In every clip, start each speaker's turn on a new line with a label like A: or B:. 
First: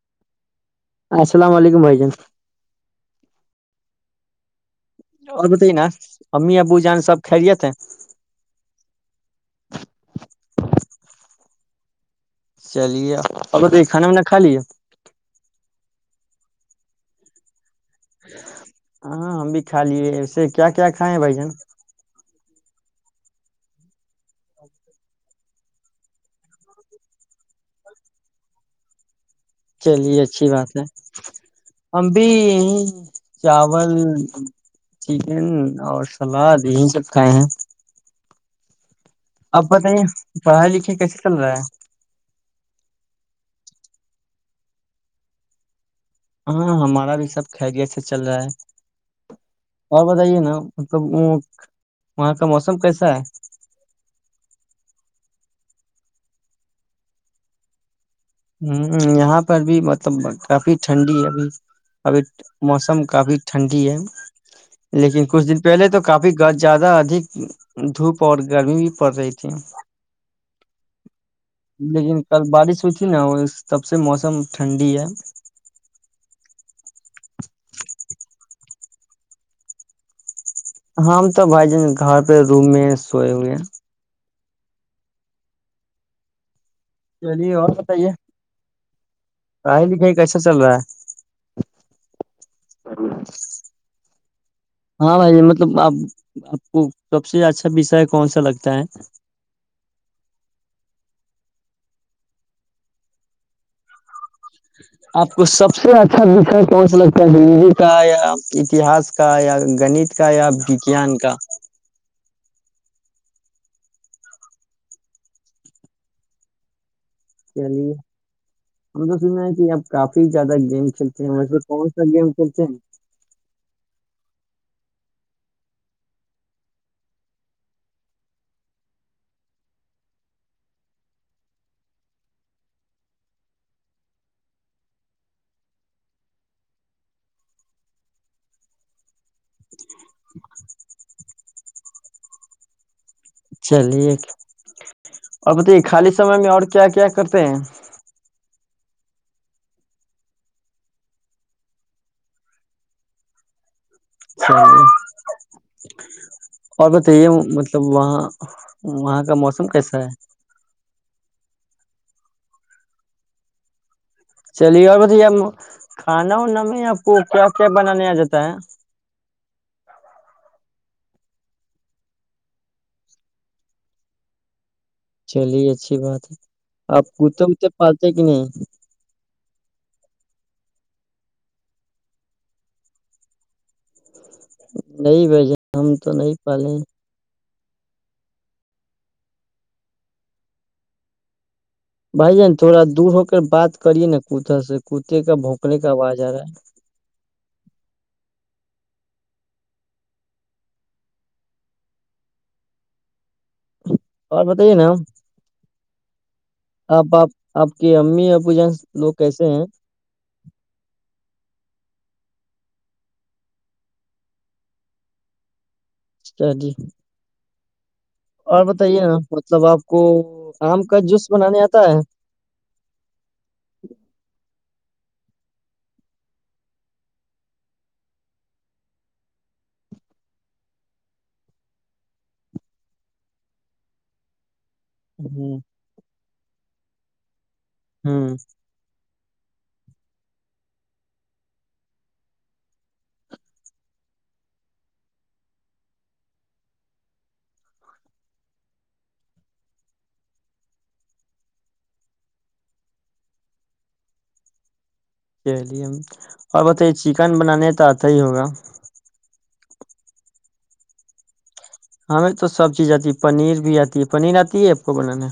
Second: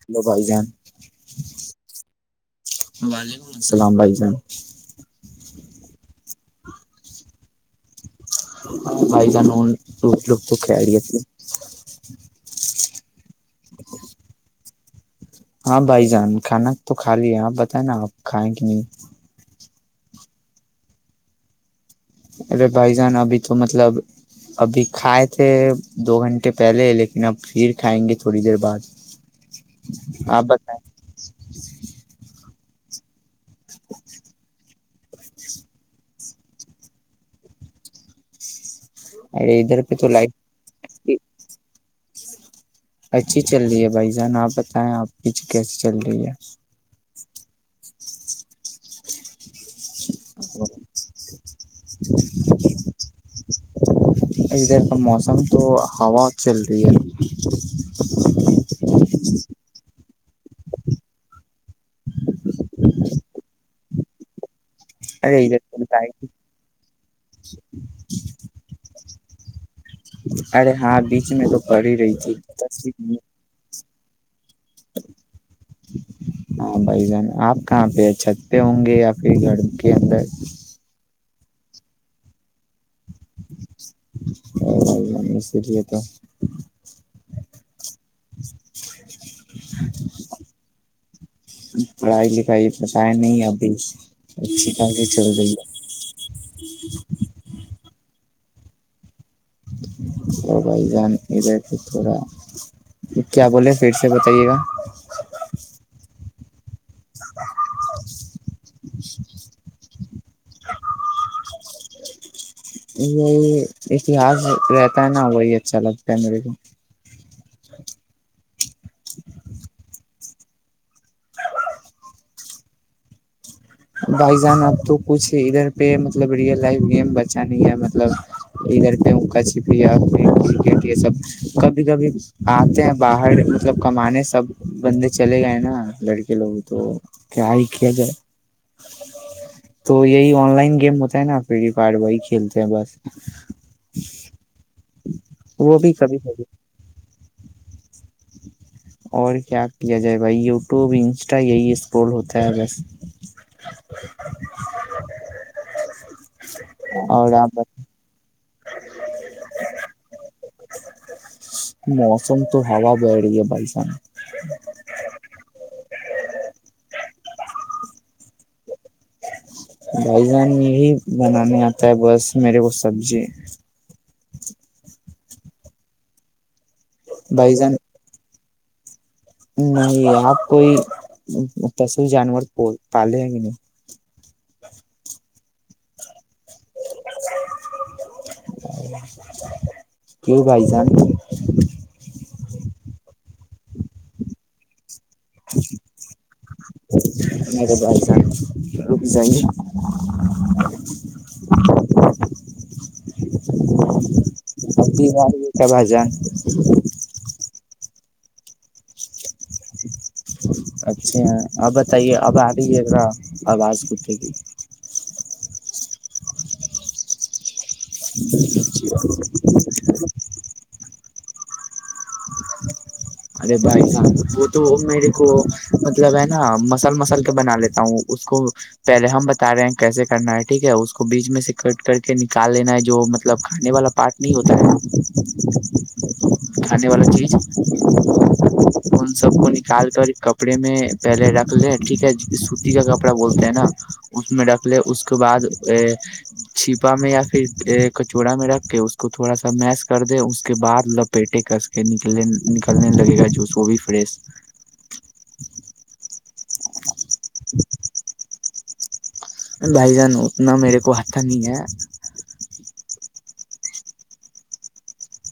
A: hello بھائی جان
B: السلام علیکم بھائی جان
A: وعلیکم السلام علیکم
B: اور بتائیے نا امی ابو جان سب خھیلت اھ [inaudible]
A: بھائی جانون ل لوگ تو کڑیا تھے
B: چلی گیا اورگر یہ کانا وانا کا لیے
A: ہاں بھائی جان کھانا تو خالی ہے نا آپ کھیں کہ نہیں
B: ہاں ہم بھی کھا لیے اسے کیا کیا کھائے ہیں بھائی جن
A: ارے بھائی جان ابھی تو مطلب ابھی کھائے تھے دو گھنٹے پہلے لیکن اب پھر کھائیں گے تھوڑی دیر بعد
B: چلیے
A: آپ
B: اچھی بات
A: بتائیں
B: ہے ہم بھی یہ ہوں [inaudible] چاول چکن اور سلاد یہی سب کھائے ہیں
A: ارے
B: اب
A: ادھر پہ
B: بتائیے
A: تو لائٹ
B: پڑھائی لکھائی کیسے چل رہا ہے
A: اچھی چل رہی ہے بھائی جان آپ بتائیں آپیچے کیس
B: ہاں ہاں مارا بھی سب خییدت سے چل رہا ہے اور بتائیے نا
A: ہے
B: مطلب وہاں کا موسم کیسا ہے
A: ادھر موسم تو ہوا چل رہی ہے
B: یہاں پر بھی مطلب کافی ٹھنڈی ہے ابھی ابھی موسم کافی ٹھنڈی ہے لیکن
A: ارے
B: کچھ دن
A: ادھر
B: پہلے تو کافی گد زیادہ ادھ دھوپ اور گرمی بھی پڑ رہی تھی
A: ارے ہاں بیچ میں تو پڑ ہی رہی
B: لیکن کل بارش
A: تھی
B: ہوئی [inaudible] سب سے موسم ٹھنڈی ہے
A: ہاں بھائی جان آپ کہاں پہ چھتے ہوں گے یا پھر گھر کے اندر [inaudible]
B: ہاں تو بھائی جن گھر پہ روم میں سوئے ہوئے
A: سریے تھا [inaudible]
B: چلیے اور بتائیے پڑھائی لکھائی کیسا چل رہا ہے
A: پڑھائی لکھائی پتہ ہے نہیں ابھی اچھی خاصی
B: ہاں
A: چل
B: بھائی
A: رہی ہے
B: مطلب آپ آپ کو سب سے اچھا کون سا لگتا ہے
A: تو بھائی جان ادھر سے تھوڑا کیا بولے پھر سے بتائیے گا
B: آپ کو سب سے اچھا کون سا لگتا ہے زندگی کا یا اتہاس کا یا گنت کا یا آپ وجیان کا
A: یہی اتہس رہتا ہے نا وہی اچھا لگتا ہے میرے کو
B: چلیے ہم تو سن رہ ہیں کہ اب کاف کافی زیادہ گیم کھیلتے ہیں مطب کون سا گیم کھیلتے ہیں
A: بھائی جان اب تو کچھ ادھر پہ مطلب ریئل لائف گیم بچا نہیں ہے مطلب ادھر پہ اکا چھپ کرکٹ یہ سب کبھی کبھی آتے ہیں باہر مطلب کمانے سب بندے چلے گئے نا لڑکے لوگ تو کیا ہی کیا جائے تو یہی آن لائن گیم ہوتا ہے نا فری فائر وہی کھیلتے ہیں بس
B: چلیے اور بتے
A: وہ بھی
B: خالی
A: کبھی
B: سمے
A: کبھی
B: میں اور کیا کیا کرتے ہیں
A: اور کیا کیا جائے بھائی یوٹیوب انسٹا یہی اسٹول ہوتا ہے بس
B: اچھا اور بتائیے مطلب وہاں [inaudible] وہاں کا موسم کیسا ہے
A: موسم تو ہا برہ گے بائیسان
B: چلیے گ ب تو ج [unintelligible] کھانا وانا میں آپ کو کیا کیا بنانے آ جاتا ہے
A: بھائی جان یہی بنانے آتا ہے بس میرے کو سبزی [unintelligible]
B: چلیے اچھی بات ہے آپ پت
A: بھائی
B: اتے
A: جان
B: پالتے کہ نہیں
A: نہیں آپ کوئی پشو جانور پالے ہیں کہ نہیں
B: نہیں بھ جان ہم تو نہیں پالے
A: کیوں بھائی جان
B: ا بات کریے نا کتھا سے کوتے کا بھونکنے کا آواز آ رہا ہے
A: م با رک جاہ گے
B: اور بتائیے نا ہم
A: ا ب جا
B: آپ آپ آپ کی ہم آ پ ج لو
A: اچھا ا بتائیے اب آ رہی ہے اا آواز کے کی
B: چ جی اور بتائیے نا مطلب آپ کو کام کا جوس بنانے آتا ہے
A: ارے بائیس وہ تو میرے کو مطلب ہے نا مسل مسل کے بنا لیتا ہوں اس کو پہلے ہم بتا رہے ہیں کیسے کرنا ہے ٹھیک ہے اس کو بیچ میں سے کٹ کر کے نکال لینا ہے جو مطلب کھانے والا پارٹ نہیں ہوتا ہے
B: ہوں
A: کھانے والا جی
B: ہاں
A: سب کو نکال کر کپڑے میں پہلے رکھ لے ٹھیک ہے سوتی کا کپڑا بولتے ہے نا اس میں رکھ لے اس کے بعد ا چھپا میں یا پھر کچوڑا میں رکھ کے اس کو تھوڑا سا میس کر دے اس کے بعد لپیٹے کس کے ن نکلنے لگے گا جوس وہ بھی فریش
B: چلیے اور بتائی چکن بنانے تو آتا ہی ہوگا
A: بھائی جان اتنا میرے کو ہھا نہیں ہے
B: ہمیں تو سب چیز آتی ہے پنیر بھی آتی ہے پنیر آتی ہے آپ کو بنانا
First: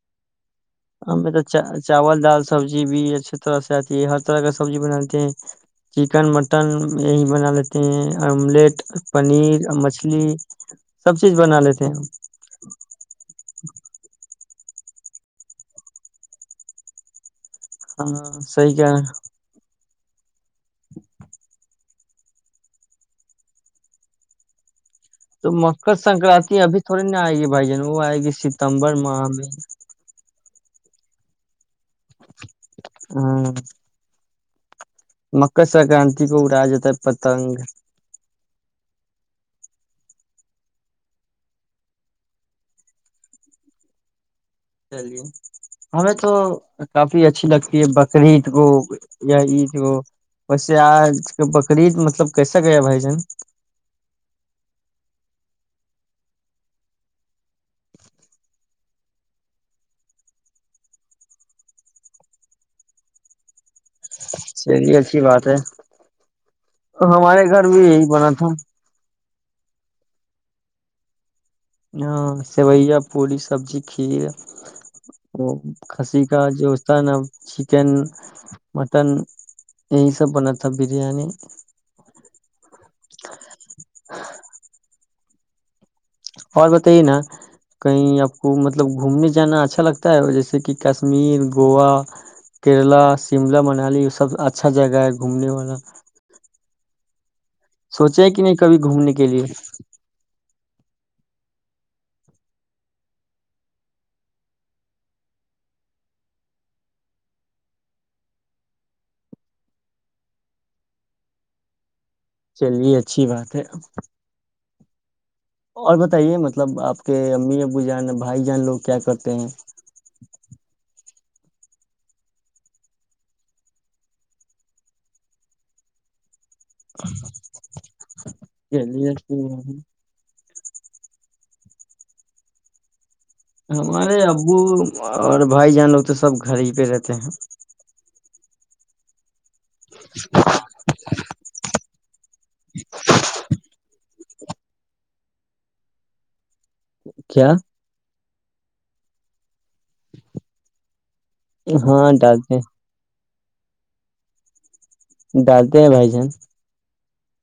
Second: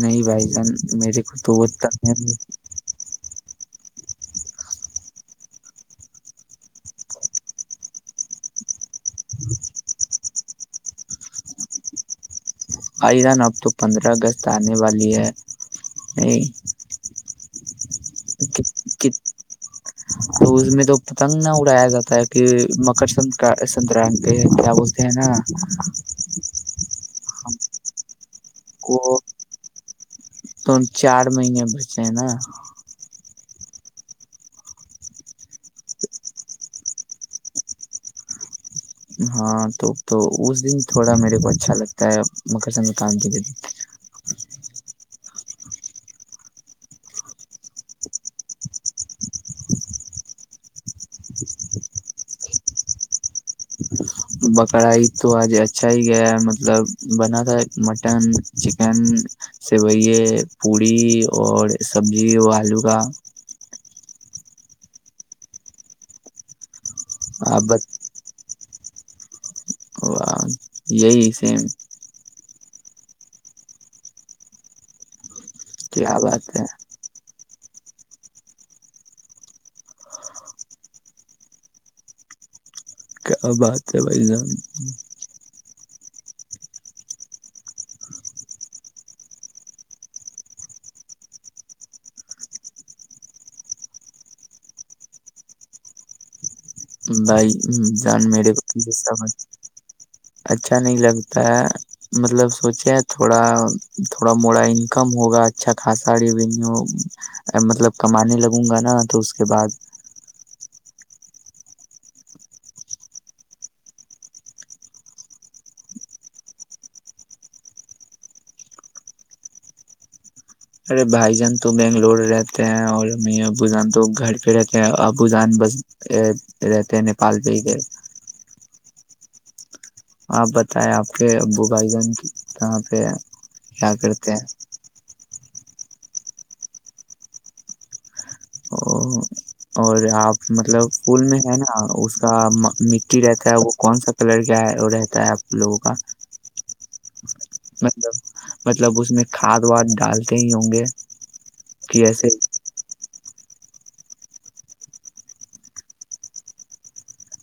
A: نہیں بھائی جان
B: ہم
A: میرے کو
B: تو
A: اتنا
B: چاول دال سبزی بھی اچھیے طرح سے ہے ہر طرح کا سبزی بنا لیتے ہیں چکن مٹن یہی بنا لیتے ہیں آملیٹ پنیر مچھلی سب چیز بنا لیتے ہم
A: آئدان اب تو پندرہ اگست وال
B: ہاں صحیح کہہ رہے ہیں
A: [inaudible] تو اس میں تو پتنگ نہ اڑایا جاتا تہ کہ مکر سنر ستران کیا بولتے [unintelligible]
B: تو مکر سنکرانتی ابھی تھوڑی نا آئے گی بھائی جان وہو آ ہے گی س ستمبر ماہ میں
A: ون چار مہینے بعد چائنہ
B: ہاں مکر سنکرانتی کو اڑا جاتا ہے پتنگ
A: ہاں تو تو اس دن تھوڑا میرے کو اچھا لگتا ہے مکر سنکرانتی کے دن
B: چلیے ہمیں تو کافی اچھی لگتی ہے بکراعید کو یا عید گو ویسے آج کا بکرا عید مطلب کیسا گیا بھائی جان
A: بکرا عید تو آج اچھا ہی گیا ہے مطلب بنا تھا مٹن چکن سیویے پوڑی اور سبزی اور آلو کا
B: اچھا جی اچھی بات ہے ہمارے گھر بھی
A: آبت
B: یہی بنا تھا
A: وہ یہی سیم
B: ہاں سیوئیا پوڑی سبزی کھیر وہ
A: کیا
B: کھسی کا
A: بات
B: جو ہوتا ہے نا چھ چکن مٹن یہ سب بنا تھا بریانی
A: کیا بات ہے بھائی جان
B: اور بتائیے نا کہیں آپ کو مطلب گھومنے جانا اچھا لگتا ہے جیسے کہ کشمیر گووا کیرلا شملہ منالی یہ سب اچھا جگہ ہے گھومنے والا
A: بھائی جان
B: سوچے کہ
A: میرے
B: نہیں کبھی
A: س
B: گھومنے کے لیے
A: اچھا نہیں لگتا ہے مطلب سوچے تھوڑا تھوڑا موڑا انکم ہوگا اچھا خاصا ریوینیو مطلب کمانے لگوں گا نا تو اس کے بعد
B: چلیے اچھی بات ہے اور بتائیے مطلب آپ کے امی ابو جان بھائی جان لوگ کیا کرتے ہیں
A: ارے بھائی جان تو بنگلور رہتے ہیں اور ہم ابو جان تو گھر پہ رہتے ہیں ابو جان بس پ رہتے نیپال بھیی گئے
B: گلیتی
A: آپ بتائے آپ کے ابو بھائی جان کہاں پہ ہے
B: ہمارے ابو اور بھائی جان تو سب گھر ہی پہ رہتے ہیں [unintelligible]
A: اوو اور آپ مطلب پھول میں ہے نا اس مٹی رہتا ہے وہ کون سا کلر کیا ہے وہ رہتا ہے آپ لوگوں کا [unintelligible]
B: کیا
A: مطلب مطلب اس نے ہھاد واد ڈالتے ہی ہوں گے کہ
B: ہاں
A: ایسے
B: ڈالتے ڈالتے ہیں بھائی جان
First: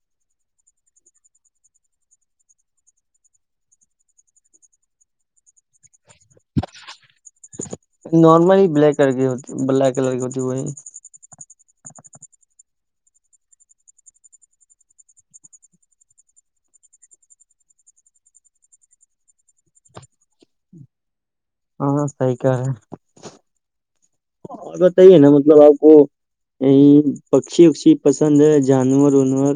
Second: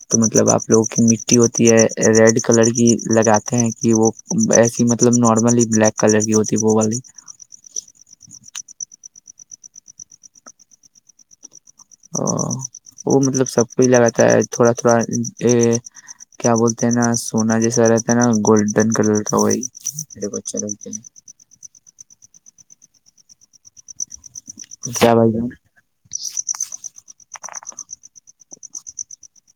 A: تو مطلب آپ لوگوں کی مٹی ہوتی ہے ریڈ کلر کی لگاتے ہیں کہ وہ ایسی مطلب نارملی بلیک کلر کی ہوتی ہے وہ والی
B: نارملی بلیک کلر کی ہوتی بلیک کلر کی ہوتی وہی
A: وہ مطلب سب کو ہی لگاتا ہے تھوڑا تھوڑا یہ کیا بولتے ہیں نا سونا جیسا رہتا ہے نا گولڈن کلر کا وہی میرے کو اچھا لگتا ہے
B: ہاں صحی کہ ہے ہاں
A: کیا
B: بتائیے نا
A: بھائی جان
B: مطلب آپ کو یہ پکشی اکشی پسند ہے جانور وانور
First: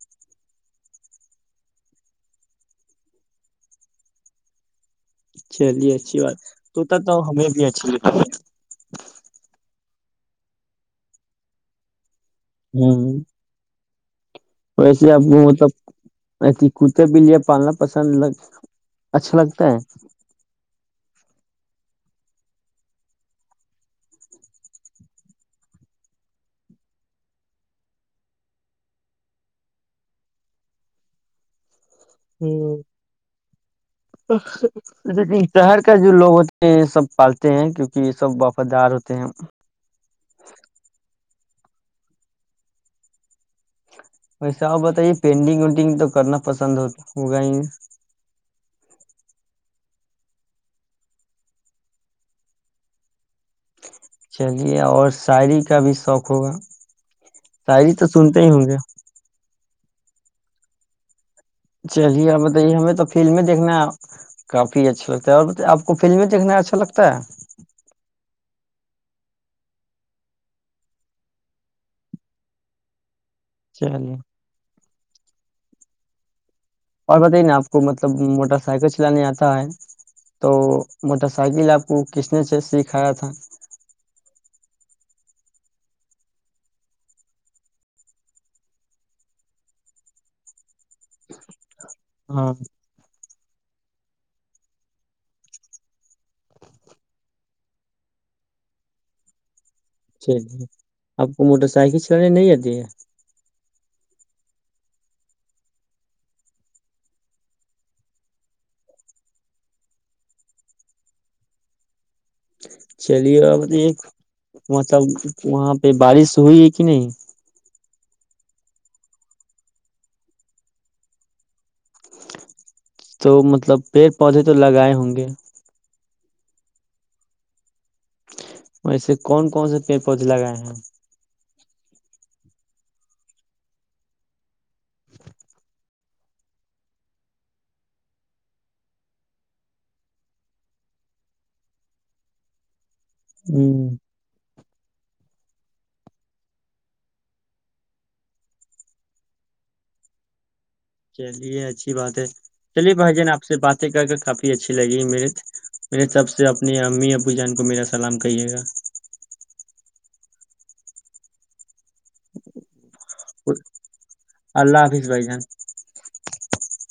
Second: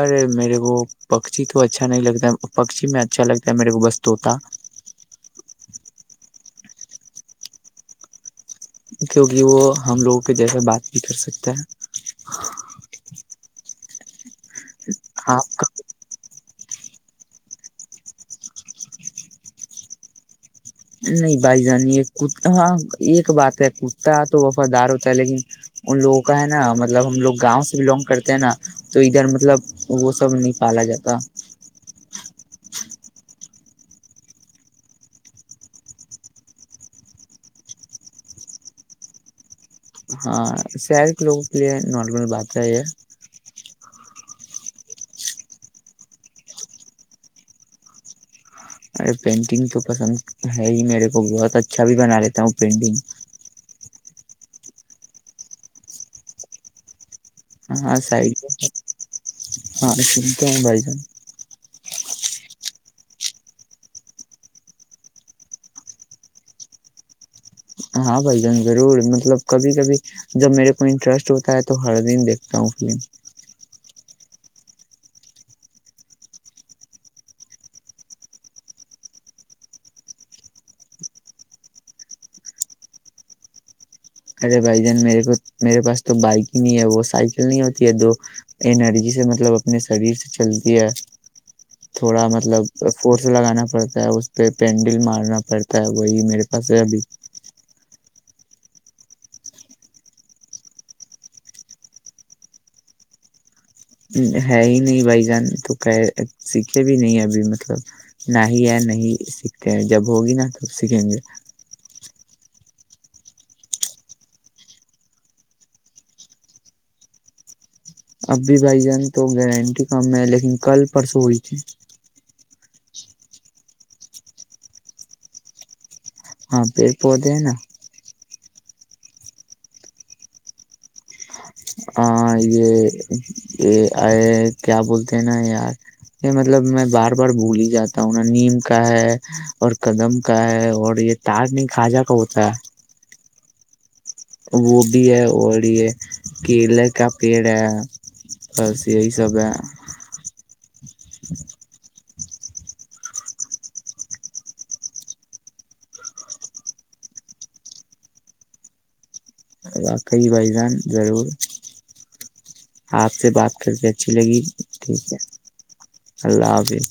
A: ارے میرے کو پکچی تو اچھا نہیں لگتا پکچی میں اچھا لگتا ہے میرے کو بس طوطا
B: چلیے اچھی بات توتا تو ہمیں بھی اچھی لگتی ہے
A: کیونکہ وہ ہم لوگوں کےہ جیسے بات بھی کر سکتا ہے
B: ہاں ہ [inaudible] ویسے آپ کو مطلب ا کتے بھیلے پالنا پسندگ اچھا لگتا ہے
A: نہیں بھائی جانیے ہاں ایک بات ہے کتا تو وفادار ہوتا ہے لیکن ان لوگوں کا ہے نا مطلب ہم لوگ گاؤں سے بلونگ کرتے ہیں نا تو ادھر مطلب وہ سب نہیں پالا جاتا
B: ہ لیکن شہر کا جو لوگ ہوتے ہیں یہ سب پالتے ہیں کیونکہ یہ سب وفادار ہوتے ہیں [inaudible]
A: ہاں شہر کے لوگوں کے لیے نارمل بات ہے ہے
B: ویسا آ بتائیے پینٹنگ وینٹنگ تو کرنا پسند ہوگا ہی
A: ارے پینٹنگ تو پسند ہے ہی میرے کو بہت اچھا بھی بنا لیتا ہوں پینٹنگ
B: چلیے اور شاعری کا بھی شوق ہوگا ساری
A: ہاں
B: تو سنتے
A: سائڈ
B: ہی ہوں گے
A: ہاں س تو ہم بھائی جان
B: چلیے آ بتائیے ہمیں تو فلمیں دیکھنا کافی اچھا لگتا ہے اور آپ کو فلمیں دیکھنا اچھا لگتا ہے
A: ہاں بھائی جان ضرور مطلب کبھی کبھی جب میرے کو انٹرسٹ ہوتا ہے تو ہر دن دیکھتا ہوں فلم
B: چلیے [inaudible] اور بتائیے نا آپ کو مطلب موٹر سائیکل چلانے آتا ہے تو موٹر سائیکل آپ کو کس نے سے سکھایا تھا
A: ارے بھائی جان میرے کو میرے پاس تو بائک ہی نہیں ہے وہ سائیکل نہیں ہوتی ہے دو انرجی سے مطلب اپنے شریر سے چل یہ تھوڑا
B: ہاں
A: مطلب فورس لگانا پڑتا ہے اس پہ پینڈل مارنا پڑتا ہے وہی میرے پاس ابھی
B: چلی آپ کو موٹر سائیکل چلانے نہیں آتی ہے
A: ہے ہی نہیں بھائی جان تو کہ سیکھے بھی نہیں ابھی مطلب نہ ہی ہے نہیں سیکھتے ہیں جب ہوگی نا توب سیکھیں گے
B: چلیے اب ایک مطلب وہاں پہ بارش ہوئی ہے کہ نہیں
A: اب بھی بھائی جان تو گارنٹی کم ہے لیکن کل پرسوں ہوئی تھی
B: تو مطلب پیڑ پودے تو لگائے ہوں گے
A: ہاں پیڑ پودے ہیں نا
B: ایسے کون کون سے پیڑ پودے لگائے ہیں
A: ہاں یہ یہ آئے کیا بولتے ہیں نا یار یہ مطلب میں بار بار بھول ہی جاتا ہوں نا نیم کا ہے اور قدم کا ہے اور یہ تار نہیں کھواجا کا ہوتا ہے
B: ہوں [inaudible]
A: وہ بھیھی ہے اوری ہے کیلے کا پیڑ ہے بس یہی سب ہے
B: چلیے اچھی بات ہے چلیے بھائی جان آپ سے باتیں کر کے کافی اچھی لگی میرے میرے سب سے اپنی امی اپو جان کو میرا سلام کہیے گا
A: واقعی بھائی جان ضرور آپ سے بات کر کے اچھی لگی
B: اللہ حافظ
A: ٹھیک ہے
B: بھائی جان
A: اللہ حافظ